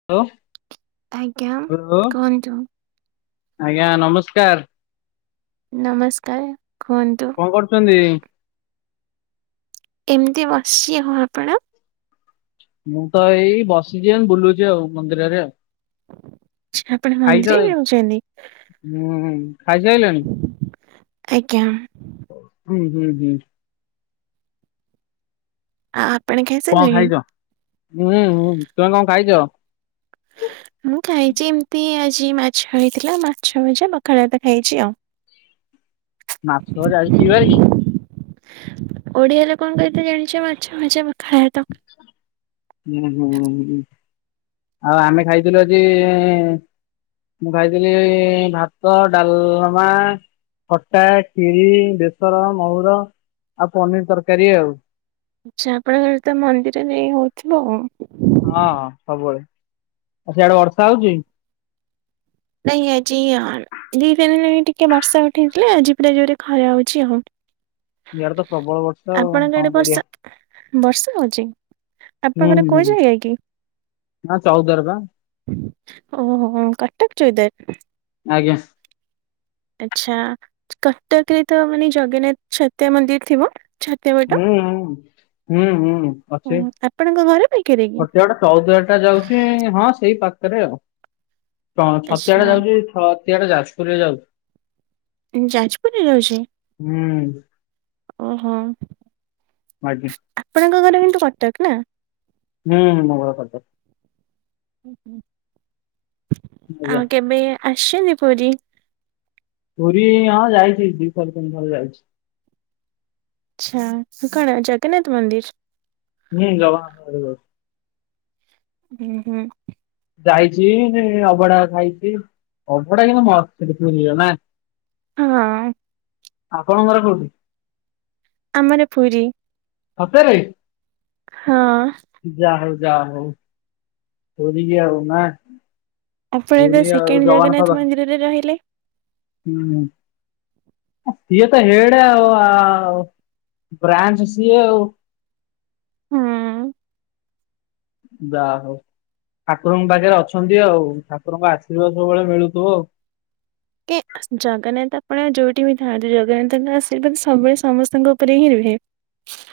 [unintelligible] ଆଜ୍ଞା ହ୍ୟାଲୋ କୁହନ୍ତୁ। ଆଜ୍ଞା ନମସ୍କାର। ନମସ୍କାର କୁହନ୍ତୁ। କଣ କରୁଛନ୍ତି? ଏମିତି ବସିଛି ହଉ ଆପଣ? ମୁଁ ତ ଏଇ ବସିଛି ବୁଲୁଛି ଆଉ ମନ୍ଦିରରେ ଆଉ। ଆପଣ ଖାଇଛ ମନ୍ଦିରରେ ରହୁଛନ୍ତି ହଁ ଖାଇସାଇଲଣି? ଆଜ୍ଞା। ହୁଁ ହୁଁ ହୁଁ। ଆ କଣ ଖାଇଛ ଉୁଁ ହୁଁ ତୁମେ କଣ ଖାଇଛ? ମୁଁ ଖାଇଛି ଏମିତି ଆଜି ମା ଛ ହେଇଥିଲା ମାଛ ଭଜା ପଖାଳ ଭାତ ଖାଇଛି ଆଉ। ମାଛ ଭଜା ଆଜି କି ବାର କି? ଓଡିଆରେ କଣ କହିଥ ଜାଣିଛ ମାଛ ଭଜା ପଖାଳ ଭାତ ହୁଁ ହୁଁଁ। ଆଉ ଆମେ ଖାଇଥିଲୁ ଆଜି ମୁଁ ଖାଇଥିଲି ଭାତ ଡାଲମା ଖଟା ଖିରି ବେସନ ମହୁୁର ଆଉ ପନିର ତରକାରୀ ଆଉ। ଆଛା ଆପଣଙ୍କ ଘରେ ତ ମନ୍ଦିର ଯେ ହଉଥିବ ଆଉ। ହଁ ହଁ ସବୁବେଳେ। ଆଉ ସିଆଡେ ବର୍ଷା ହଉଚି? ନ ଆଜି ଆ ଦି ପାରି ଟିକେ ବର୍ଷା ଉଠେଇଥିଲା ଆଉ [unintelligible] ଖରା ହଉଚି ଆଉ। ଇଆଡେ ତ ପ୍ରବଳ ବର୍ଷା ଆଉ ଆପଣଙ୍କ କଣ ଆଡେ କରିବା। ବର୍ଷା ବର୍ଷା ହଉଚି। ହୁଁ ଆପଣଙ୍କରେ କୁଉ ହୁଁ ଜାଗା କି? ନା ଚଉଦ୍ୱାର ପା। ଓହୋ କଟକ ଚୋଇଦ୍ବାର। ଆଜ୍ଞା। ଆଛା କଟକରେ ତ ମାନେ ଜଗନ୍ନାଥ ଛତିଆ ମନ୍ଦିର ଥିବ। ଛତିଆ ବଟ। ହୁଁ ହଁ ହୁଁ ହୁଁ ହୁଁ ଅଛି ଆପଣଙ୍କ ଘର ପାଖରେ କି? ଖଟିଆଡ ଚଉଦ୍ୱାର ଟା ଯାଉଚି ହଁ ସେଇ ପାଖରେ ଆଉ ଆ ଛତିଆ ଆଚ୍ଛା ଟା ଯାଉଚି ଛଅ ଏତିଆଡେ ଯାପୁରରେ ଯାଉଚି। ଈ ଯାଜପୁରରେ ଯାଉଚି? ହୁଁ। ଓହୋ। ଆଜ୍ଞା। ଆପଣଙ୍କ ଘର କିନ୍ତୁ କଟକ ନା? ନାଇ ଆମ ଘର କଟକ। ଉ ହୁଁ ଆଜ୍ଞା ଆଉ କେବେ ଆସିଚନ୍ତି ପୁରୀ? ପୁରୀ ହଁ ଯାଇଚି ଦିଥର ତିନିଥର ଯାଇଛି। ଆଚ୍ଛା କଣ ଜଗନ୍ନାଥ ମନ୍ଦିର? ନାଇ ଜଗନ୍ନାଥ ମନ୍ଦିର। ହୁଁ ହୁଁ। ଯାଇଚି ଅବଢା ଖାଇଚି ଅଭଡା କିନ୍ତୁ ମସ୍ତ୍ ସେଠି ମିଳିବ ନା? ହଁ। ଆପଣଙ୍କ ଘର କୋଉଠି? ଆମର ପୁରୀ। ସତରେ? ହଁ। ଯା ହଉ ଯା ହଉ ପୁରୀ କି ନା? ଆପଣ ଏଟା ପୁରୀ ଆଉ ସେକେଣ୍ଡ ଜଗନ୍ନାଥ ମନ୍ଦିରରେ ରହିଲେ। ହୁଁ। ସିଏ ତ ହେଡେ ଆଉ ଆ ବ୍ରାଞ୍ଚ ସିଏ ଆଉ। ହଁ। ଯା ହଉ ଠାକୁରଙ୍କ ପାଖରେ ଅଛନ୍ତି ଆଉ। ଠାକୁରଙ୍କ ଆଶୀର୍ବାଦ ସବୁବେଳେ ମିଳୁଥିବ ଆଉ। କି ଜଗନ୍ନାଥ ଆପଣ ଯଉଁଠି ବି ଥାଆନ୍ତୁ ଜଗନ୍ନାଥଙ୍କ ଆଶୀର୍ବାଦ ସବୁବେଳେ ସମସ୍ତଙ୍କ ଉପରେ ହିଁ ରୁହେ।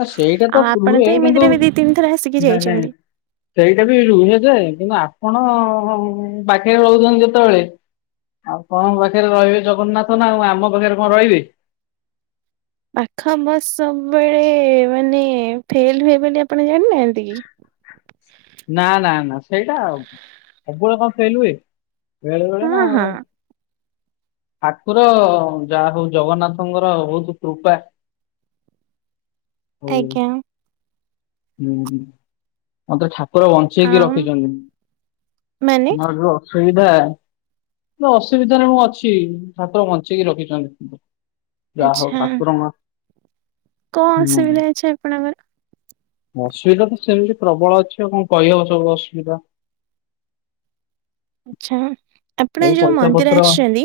ନା ସେଇଟା ତ ଆଉ ଆପଣ ରୁହେ କିନ୍ତୁ ଏମିତିରେ ବି ଦି ତିନି ଥର ଆସିକି ନାଇଁ ନାଇଁ। ଯାଇଛନ୍ତି। ସେଇଟା ବି ରୁହେ ଯେ କିନ୍ତୁ ଆପଣ ପାଖରେ ରହୁଚନ୍ତି ଯେତେବେଳେ। ଆଉ କଣ ପାଖରେ ରହିବେ ଜଗନ୍ନାଥ ନା। ଆଉ ଆମ ପାଖରେ କଣ ରହିବେ? ପାଖ ବସ ସବୁବେଳେ ମାନେ ଫେଲ ହୁଏ ବୋଲି ଆପଣ ଜାଣିନାହାନ୍ତି କି? ନା ନା ନା ସେଇଟା ସବୁବେଳେ କଣ ଫେଲ ହଏ? ବେଳେବେଳେ ନା। ହଁ ହଁ ଠାକୁର ଯାହା ହଉ ଜଗନ୍ନାଥଙ୍କର ବହୁତ କୃପା। ହ ଆଜ୍ଞା ହୁଁ ଆ ତ ଠା ଉପରେ ବଞ୍ଚେଇକି ଆଉ ମାନେ ରଖିଚନ୍ତି। ମର ଯୋଉ ଅସୁବିଧା ଅସୁବିଧାରେ ମୁଁ ଅଛି ଠାକୁର ବଞ୍ଚେଇକି ରଖିଚନ୍ତି [unintelligible] ଯାହଉ ଆଚ୍ଛା ଠାକୁର [unintelligible] କଣ ଅସୁବିଧା ଅଛି ଆପଣଙ୍କର। ଅସୁବିଧା ତ ସେମିତି ପ୍ରବଳ ଅଛି ଆଉ କଁ କହିହବ ସବୁ ଅସୁବିଧା। ଆଛା ଆପଣ ଏଇ ଯୋଉ ପଇସା ମନ୍ଦିର ପତ୍ର ଆସିଛନ୍ତି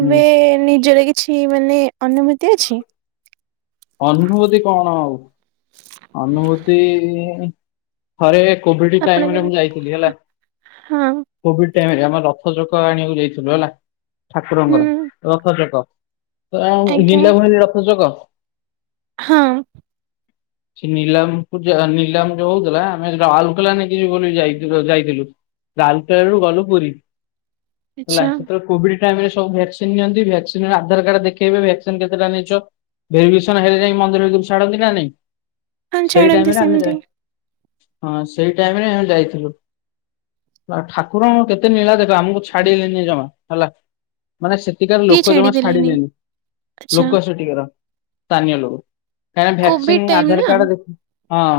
ହୁଁ ନିଜରେ କି ଛି ମାନେ ଅନୁଭୂତି ଅଛି। ଅନୁଭୂତି କଣ ଆଉ ଅନୁଭୂତି। ଥରେ କୋଭିଡ଼ି ଆପଣ ଟାଇମରେ କେବେ ମୁଁ ଯାଇଥିଲି ହେଲା। ହଁ କୋଭିଡ଼ି ଟାଇମ ରେ ଆମେ ରଥଚକ ଆଣିବାକୁ ଯାଇଥିଲୁ ହେଲା। ହୁଁ ଠାକୁରଙ୍କର ରଥଚକ [unintelligible] ଆଜ୍ଞା ନିଲାମ ହୁଏନି ରଥଚକ। ହଁ। ସେ ନିଲାମକୁ ନିଲାମ ଯୋଉ ହୋଉଥୁଲା ଆମେ ରାଓଲକେଲା ନେଇକି ଯିବୁ ବୋଲି ଯାଇଥିଲୁ ଯାଇଥିଲୁ। ରାଉଲକେଲା ରୁ ଗଲୁ ପୁରୀ ହେଲା ଆଚ୍ଛା। [unintelligible] କୋଭିଡି ଟାଇମ ରେ ସବ ଭ୍ୟାକ୍ସିନ ନିଅନ୍ତି ଭକ୍ସିନ ଆଧାର କାର୍ଡ ଦେଖେଇବେ ଭ୍ୟାକ୍ସିନ କେତେଟା ନେଇଚ। ଭେରିଫିକସନ ହେଲେ ଯାଇ ମନ୍ଦିର [unintelligible] ଛାଡନ୍ତି ନା ନାଇଁ ହଁ ସେଇ ଛାଡନ୍ତି ଟାଇମରେ ଆମ ସେମିତି ଯା ହଁ ସେଇ ଟାଇମ ରେ ଆମେ ଯାଇଥିଲୁ [unintelligible] କୁରଙ୍କୁ କେତେ ନୀଳା ଦେଖି ଆମୁକୁ ଛାଡିଲେନି ଜମା ହେଲା। ମାନେ ସେଠିକାର କିଏ ଲୋକୋ ଜମା ଛାଡିଦେଲେନି ଛାଡିଲେନି ଆଚ୍ଛା ଲୋକ ସେଠିକାର। ସ୍ଥାନୀୟ ଲୋକ। [unintelligible] କୋଭିଡ ଭ୍ୟାକ୍ସିନ୍ ଟାଇମ ଆଧାର ନା କାର୍ଡ ଦେଖି ହଁ।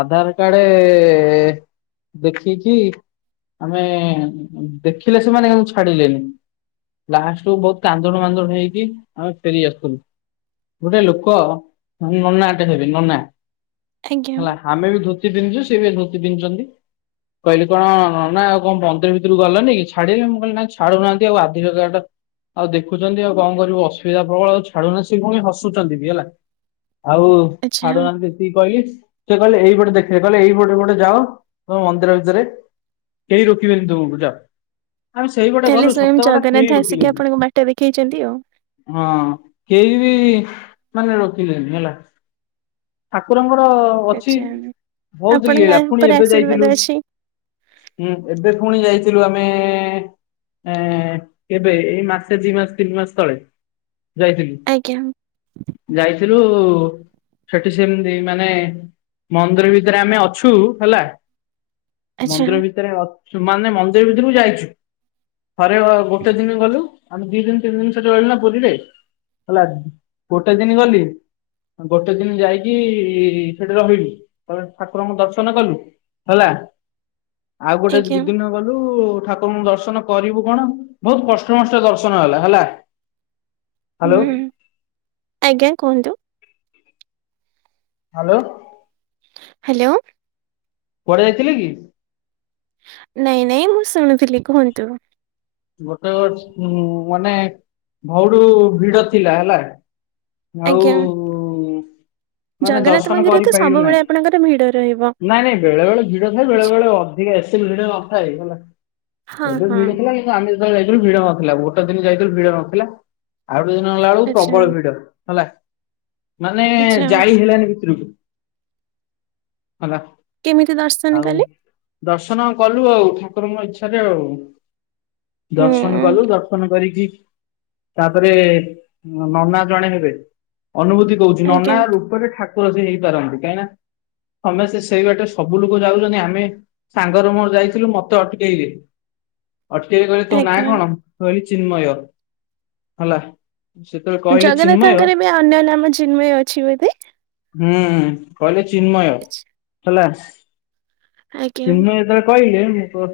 ଆଧାର କାର୍ଡେ ଦେଖିକି ଆମେ ଦେଖିଲେ ସେମାନେ କିନ୍ତୁ ଛାଡିଲେନି। ଲାଷ୍ଟକୁ ବୋହୁତ କାନ୍ଦୁଣୁ ମନ୍ଦୁଣୁ ହେଇକି ଆମେ ଫେରି ଆସୁଥୁଲୁ। ଗୋଟେ ଲୋକ ନନାଟେ ହେବେ ନନା ଆଜ୍ଞା ହେଲା। ଆମେ ବି ଧୋତି ପିନ୍ଧଚୁ ସିଏ ବି ଧୋତି ପିନ୍ଧିଚନ୍ତି। କହିଲି କଣ ନନା ଆଉ କଁ ମନ୍ଦିର ଭିତୁରୁକୁ ଗଲନି ଛାଡିଲେ ମୁଁ କହିଲି ନାଁ ଛାଡୁନାହାନ୍ତି ଆଉ ଆଧିର କାର୍ଡଟା ଆଉ ଦେଖୁଚନ୍ତି ଆଉ କଁ କରିବୁ ଅସୁବିଧା ପ୍ରବଳ ଆଉ ଛାଡୁନାହା ସଏ ଫୁଣି ହସୁଚନ୍ତି ବି ହେଲା ଆଉ ଆଚ୍ଛା। ଛାଡୁନାହାନ୍ତି। ତି କହିଲି ସେ କହିଲେ ଏଇପଟେ ଦେଖେ କହିଲେ ଏଇପଟ ପଟେ ଯାଉ ତମେ ମନ୍ଦିର ଭିତରେ କେହି ରୋକିବେନି ତୁମକୁ ଯାଅ। ଆମେ ସେଇପଟେ ତାହେଲେ ଗଲୁ ସ୍ଵୟଂ ସତ କଥା କେହି ଜଗନ୍ନାଥ ଆସିକି ରୋକିଲେନି ଆପଣଙ୍କୁ ବାଟ ଦେଖେଇଛନ୍ତି ଆଉ। ହଁ। କେହି ବି ମାନେ ରୋକିଲେନି ହେଲା ଠାକୁରଙ୍କର ଅଛି ଆଚ୍ଛା ବୋହୁତୁ ଆପଣଙ୍କ ଲୀଳା ଫୁଣି ଉପରେ ଏବେ ଆଶୀର୍ବାଦ ଯାଇଥିଲୁ। ଅଛି ହୁଁ ଏବେ ଫୁଣି ଯାଇଥିଲୁ ଆମେ ଏଁ କେବେ ଏଇ ମାସେ ଦି ମାସ ତିନି ମାସ ତଳେ ଯାଇଥିଲି। ଆଜ୍ଞା। ଯାଇଥିଲୁ ସେଠି ସେମିତି ମାନେ ମନ୍ଦିର ଭିତରେ ଆମେ ଅଛୁ ହେଲା। ଆଚ୍ଛା ମନ୍ଦିର ଭିତରେ ଅଛୁ ମାନେ ମନ୍ଦିର ଭିତୁରୁକୁ ଯାଇଛୁ। ଥରେ ଅ ଗୋଟେ ଦିନି ଗଲୁ ଆମେ ଦି ଦିନ ତିନି ଦିନ ସେଠି ରହିଲୁନା ପୁରୀରେ ହେଲା ଗୋଟେ ଦିନି ଗଲି ଗୋଟେ ଦିନି ଯାଇକି ସେଠି ରହିଲୁ ତାପରେ ଠାକୁରଙ୍କୁ ଦର୍ଶନ କଲୁ। ହେଲା ଆଉ ଗୋଟେ ଆଜ୍ଞା। ଦି ଦିନ ଗଲୁ ଠାକୁରଙ୍କୁ ଦର୍ଶନ କରିବୁ କଣ ବୋହୁତ କଷ୍ଟେ ମଷ୍ଟେ ଦର୍ଶନ ହେଲା ହେଲା। ହ୍ୟାଲୋ ହୁଁ। ଆଜ୍ଞା କୁହନ୍ତୁ। ହାଲୋ। ହାଲୋ। କୁଆଡେ ଯାଇଥିଲେ କି? ନାଇଁ ନାଇଁ ମୁଁ ଶୁଣୁଥୁଲି କୁହନ୍ତୁ। ଗୋଟେ ଅଛ ଉଁ ମାନେ [unintelligible] ଭିଡ ଥିଲା ହେଲା। ଆଉ ଆଜ୍ଞା ମାନେ ଜଗନ୍ନାଥ ଦର୍ଶନ ମନ୍ଦିର ତ କରିପାରିଲୁ ସବୁବେଳେ ନାହିଁ ଆପଣଙ୍କର ଭିଡ ରହିବ। ନାଇଁ ନାଇଁ ବେଳେ ବେଳେ ଭିଡ ଥାଏ। ବେଳେ ଆଚ୍ଛା ବେଳେ ଅ ଧିକ୍ ଆମେ ଯେତେବେଳେ ହଁ ହଁ ଯାଇଥିଲୁ ଭିଡ ନଥିଲା। ଗୋଟେ ଦିନ ଯାଇଥିଲୁ ଭିଡ ନଥିଲା। ଆଉ ଗୋଟେ ଦିନ ହେଲା ବେଳକୁ ଆଚ୍ଛା ପ୍ରବଳ ଭିଡ ହେଲା ମାନେ ଆଚ୍ଛା ଜାଳି ହେଲାନି ଭିତରକୁ। ହେଲା। କେମିତି ଦର୍ଶନ ଆଉ କଲେ? ଦର୍ଶନ କଲୁ ଆଉ ଠାକୁରଙ୍କ ଇଚ୍ଛାରେ ଆଉ। ହୁଁ ଦର୍ଶନ କଲୁ। ଦର୍ଶନ କରିକି ତାପରେ ନନା ଜଣେ ହେବେ ଅନୁଭୂତି କହୁଛି ଆଜ୍ଞା ନନା ରୂପରେ ଠାକୁ ଠାକୁର ସେ ହେଇପାରନ୍ତି କାହିଁକି ନା ତମେ ସେ ସେଇ ବାଟେ ସବୁ ଲୋକ ଯାଉଛନ୍ତି। ଆମେ ସାଙ୍ଗରେ ମୋର ଯାଇଥିଲୁ ମତେ ଅଟକେଇଲେ। ଅଟକିରି କହିଲେ ତୋ ନା ଆଜ୍ଞା। କଣ କହିଲି ଚିନ୍ମୟ ହେଲା। ସେତେବେଳେ କହିଲେ ଚିନ୍ମୟ ହୁଁ ଜଗନ୍ନାଥଙ୍କର ବି ଅନ୍ୟ ନାମ ଚିନ୍ମୟ ଅଛି ବୋଧେ? ହୁଁ କହିଲେ ଚିନ୍ମୟ ଆଚ୍ଛା, ହେଲା। ଆଜ୍ଞା ଚିନ୍ମୟ ଯେତେବେଳେ କହିଲେ ମୁଁ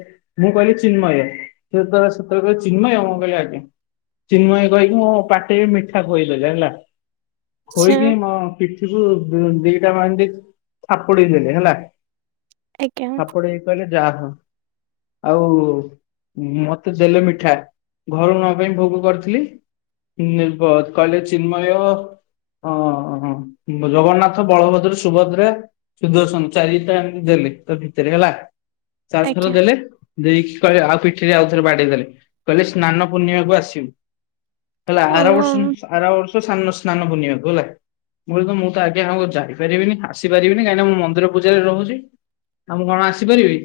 ମୁଁ କହିଲି ଚିନ୍ମୟ ସେତେଳେ ସେତଳେ କହିଲେ ଚିନ୍ମୟ ମୁଁ କହିଲି ଆଜ୍ଞା। ଚିନ୍ମୟ କହିକି ମୋ ପାଟିରେ ମିଠା ଖୁଆଇଦେଲେ ହେଲା। ଆଚ୍ଛା ଖୋଇକି ମ ପିଠିବୁ ଦିଟା ମାଡି ଥାପୁଡ଼େଇ ଦେଲେ ହେଲା ଆଜ୍ଞା ଥାପୁଡେଇ କହିଲେ ଯାହା ହୋଉ। ଆଉ ମତେ ଦେଲେ ମିଠା ଘରୁ ନ ପାଇଁ ଭୋଗ କରିଥିଲି। ନିର୍ଭତ କାଲେ ଚିନ୍ମୟ? ଓ ଜଗନ୍ନାଥ ବଳଭଦ୍ର ସୁଭଦ୍ରା। ସୁଦର୍ଶନ ଚାରିଟା ଏମ୍ ତି ଦେଲେ ତ ଭିତରେ ହେଲା ଚାରିଥର ଆଜ୍ଞା ଦେଲେ। ଦେଇକି କହିଲେ ଆଉ ପିଠିରେ ଆଉ ଥରେ ବାଡେଇଦେଲେ କହିଲେ ସ୍ନାନ ପୂର୍ଣ୍ଣିମା କକୁ ଆସିବୁ। ହେଲା ଆର ଓ ବର୍ଷନି ଆ ଆସିପାରିବିନି କାହିଁକିନା ମୁଁ ମନ୍ଦିର ପୂଜାରେ ରହୁଛି ଆଉ ମୁଁ କଣ ଆସିପାରିବି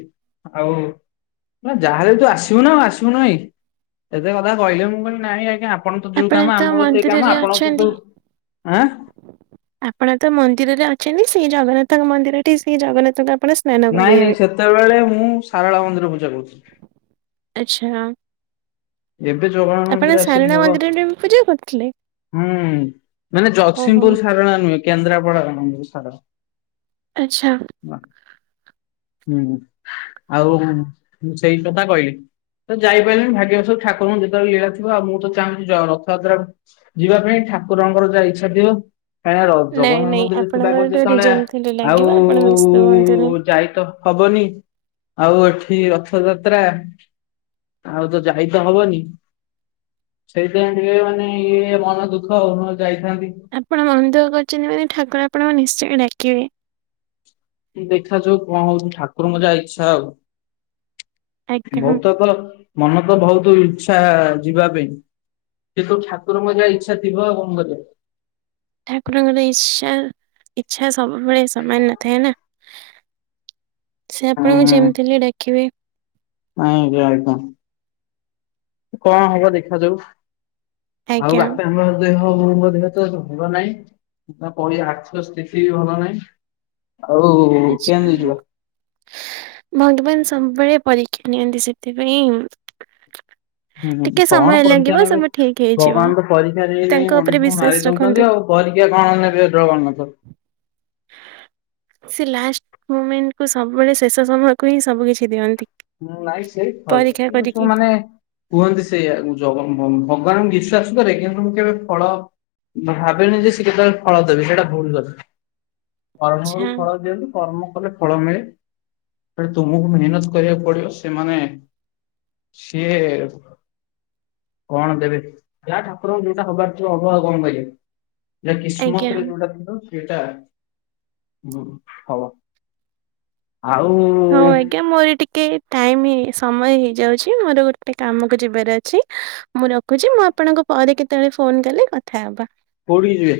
ଆଉ ନା ଯାହାେଲେ ତୁ ଆସିବୁ ନା ଆସିବୁ କାହିଁକି ଏତେ କଥା କହିଲେ ମୁଁ କହିଲି ନାଇଁ ଆଜ୍ଞା ଆପଣ ତ ଯୋଉ କାମ ତ ଆମର ସେଇ ମନ୍ଦିରରେ କାମ ଆପଣ ଅଛନ୍ତି। ଆପଣ ତ ମନ୍ଦିରରେ ଅଛନ୍ତି। ସେଇ ଜଗନ୍ନାଥଙ୍କ ମନ୍ଦିର ଠି ସେଇ ଜଗନ୍ନାଥଙ୍କୁ ଆପଣ ସ୍ନାନ ନାଇଁ କରେଇବେ। ନାଇଁ ସେତେବେଳେ ମୁଁ ସାରଳା ମନ୍ଦିର ପୂଜା କହୁଥିଲି। ଆଚ୍ଛା। ଏବେ ଯୋଗାଣ ଆପଣ ମନ୍ଦରେ ସାରଳା ଆସିଲି ହବ। ମନ୍ଦିରରେ ବି ପୂଜା କରୁଥିଲେ? ହୁଁ ମାନେ ଓହୋ ଜଗତସିଂହପୁର ସାରଳା ନୁହେଁ। କେନ୍ଦ୍ରାପଡା ରେ ଆରମ୍ଭ ହୋଉଛି ଚାଡ଼। ଆଚ୍ଛା। ହ ହୁଁ ଆଉ ମୁଁ ସେଇ କଥା କହିଲି। ତ ଯାଇପାରିଲିନି ଭାଗ୍ୟବଶ ଠାରଙ୍କୁ ଯେତେବେଳେ ଲୀଳା ଥିବଉ ମୁଁ ତ ଚାହୁଁଛି ରଥଯାତ୍ରା ଯିବା ପାଇଁ ଠାକୁରଙ୍କର ଯାହା ଇଚ୍ଛା ଦିଅ। କାହିଁକି ନା ନାଇଁ ଜଗନ୍ନାଥ ନାଇଁ ମନ୍ଦିରରେ ଆପଣଙ୍କର ଥିବାଗରୁ ଟିକେ ଯେତେବେଳେ ରିଜେମ୍ ଥିଲେ ଆଉ ଲାଗିବ ଆପଣ ବ୍ୟସ୍ତ ହୁଅନ୍ତୁନି। ଯାଇତ ହବନି ଆଉ ଏଠି ରଥଯାତ୍ରା ଆଉ ତ ଯାଇ ତ ହବନି ସେଇଥିପାଇଁ ଟିକେ ମାନେ ଇଏ ମନ ଦୁଃଖ ହଁ ଯାଇଥାନ୍ତି। ଆପଣ ମନ୍ଦୁଃ କରିଛନ୍ତି ବୋଲିାନେ ଠାକୁର ଆପଣଙ୍କ ନିଶ୍ଚୟ ଡାକିବେ। ଦେଖା ଯାଉ କଣ ହଉଛି ଠାକୁରଙ୍କ ଯାହା ଇଚ୍ଛା ଆଉ। ଆଜ୍ଞା। ବହୁତ ତ ତ ମନ ତ ବହୁତ ଇଚ୍ଛା ଯିବା ପାଇଁ। ତୁ ଠାକୁରଙ୍କ ଯାହା ଇଚ୍ଛା ଥିବ ଆ କଣ କରିବା। ଠାକୁରଙ୍କର ଇଛା ଇଚ୍ଛା ସବୁବେଳେ ସମାନ ନଥାଏ ନା। ସେ ହୁଁ ଆପଣଙ୍କୁ ଯେମିତି ଡାକି ବେ। ନାଇଁ ଆଜ୍ଞା କଣ ହବ ଦେଖାଯାଉ। ଆଉ। ଆଜ୍ଞା। [unintelligible] ଦେହ ବୋଉ ଙ୍କ ଦେହ ତ ଏତେ ଭଲ ନାହିଁ। ତାପରେ ଆର୍ଥିକ ସ୍ଥିତି ବି ଭଲ ନାହିଁ। ଆଉ କେମିତି ଯିବ। [unintelligible] ଭଗବାନ୍ ସବୁବେଳେ ପରୀକ୍ଷା ନିଅନ୍ତି। ସେଥିପାଇଁ ହୁଁ ଟିକେ କଣ ସମୟ ପରୀକ୍ଷା ଲାଗିବ ନେବେ, ସବୁ ଠିକ ହେଇଯିବ ଭଗବାନ ତ ପରୀକ୍ଷା ନେଇ ତାଙ୍କ ନେଇ ଉପରେ ମଣିଷକୁ ବିଶ୍ଵାସ ମାରି ରଖନ୍ତୁ। ଦଉଛନ୍ତି ଆଉ। ପରୀକ୍ଷା କଣ ନେବେ ଜଗନ୍ନାଥ? ସେ ଲାଷ୍ଟ ମୁମେଣ୍ଟକୁ ସବୁବେଳେ ଶେଷ ସମୟକୁ ହିଁ ସବୁ କିିଛି ଦିଅନ୍ତି। ମୁଁ ନାଇଁ ସେଇ ପରୀକ୍ଷା କରିକି। [unintelligible] ମାନେ କୁହନ୍ତି ସେଇଆ ଜଗ ଭଗବାନଙ୍କୁ ବିଶ୍ୱାସ କରେ କିନ୍ତୁ ମୁଁ କେବେ ଫଳ ମୁଁ ଭାବିନେ ଯେ ସେ କେତେବେଳେ ଫଳ ଦେବେ। ସେଇଟା ଭୁଲ୍ କଥା। ଆଚ୍ଛା କର୍ମରୁ ଫଳ ଦିଅନ୍ତୁ କର୍ମ କଲେ ଫଳ ମିଳେ। କିନ୍ତୁ ତୁମକୁ ମେହେନତ୍ କରିବାକୁ ପଡିବ ସେମାନେ ସେ କଣ ଦେବେ, ଯାହା ଠାକୁର ଙ୍କୁ ଯୋଉଟା ହବାର ଥିବ ହବ ଆଉ କଣ କରିବେ। ଯାହା ଆଜ୍ଞା। କିସ୍ମତ୍ ରେ ଯୋଉଟା ଥିବ ସେଇଟା ହବ। ଆଉ ହଁ ଆଜ୍ଞା ମୋର ଟିକେ ଟାଇମ ସମୟ ହେଇଯାଉଛି ମୋର ଗୋଟେ କାମକୁ ଯିବାର ଅଛି। ମୁଁ ରଖୁଚି ମୁଁ ଆପଣଙ୍କୁ ପରେ କେତେବେଳେ ଫୋନ୍ କଲେ କଥାହବା। କୋଉଠିକି ଯିବେ?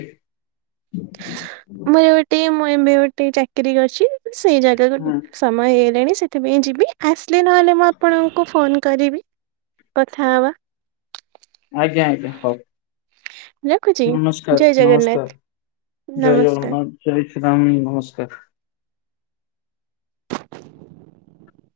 ମୁଁ ଏବେ ଟିକେ [unintelligible] ଚାକିରୀ ଅଛି ସେଇ ଜାଗା କୁ ହୁଁ ସମୟ ହେଇଗଲାଣି ସେଥିପାଇଁ ଯିବି। ଆସିଲେ ନହେଲେ ମୁଁ ଆପଣଙ୍କୁ ଫୋନ୍ କରିବି କଥା ହବା। ଆଜ୍ଞା ଆଜ୍ଞା ହଉ। ରଖୁଛି ଜୟ ନମସ୍କାର ଜଗନ୍ନାଥ ନମସ୍କାର ଜୟ ନମସ୍କାର। ଜଗନ୍ନାଥ। ଜୟ ଶ୍ରୀରାମ ନମସ୍କାର। [inaudible]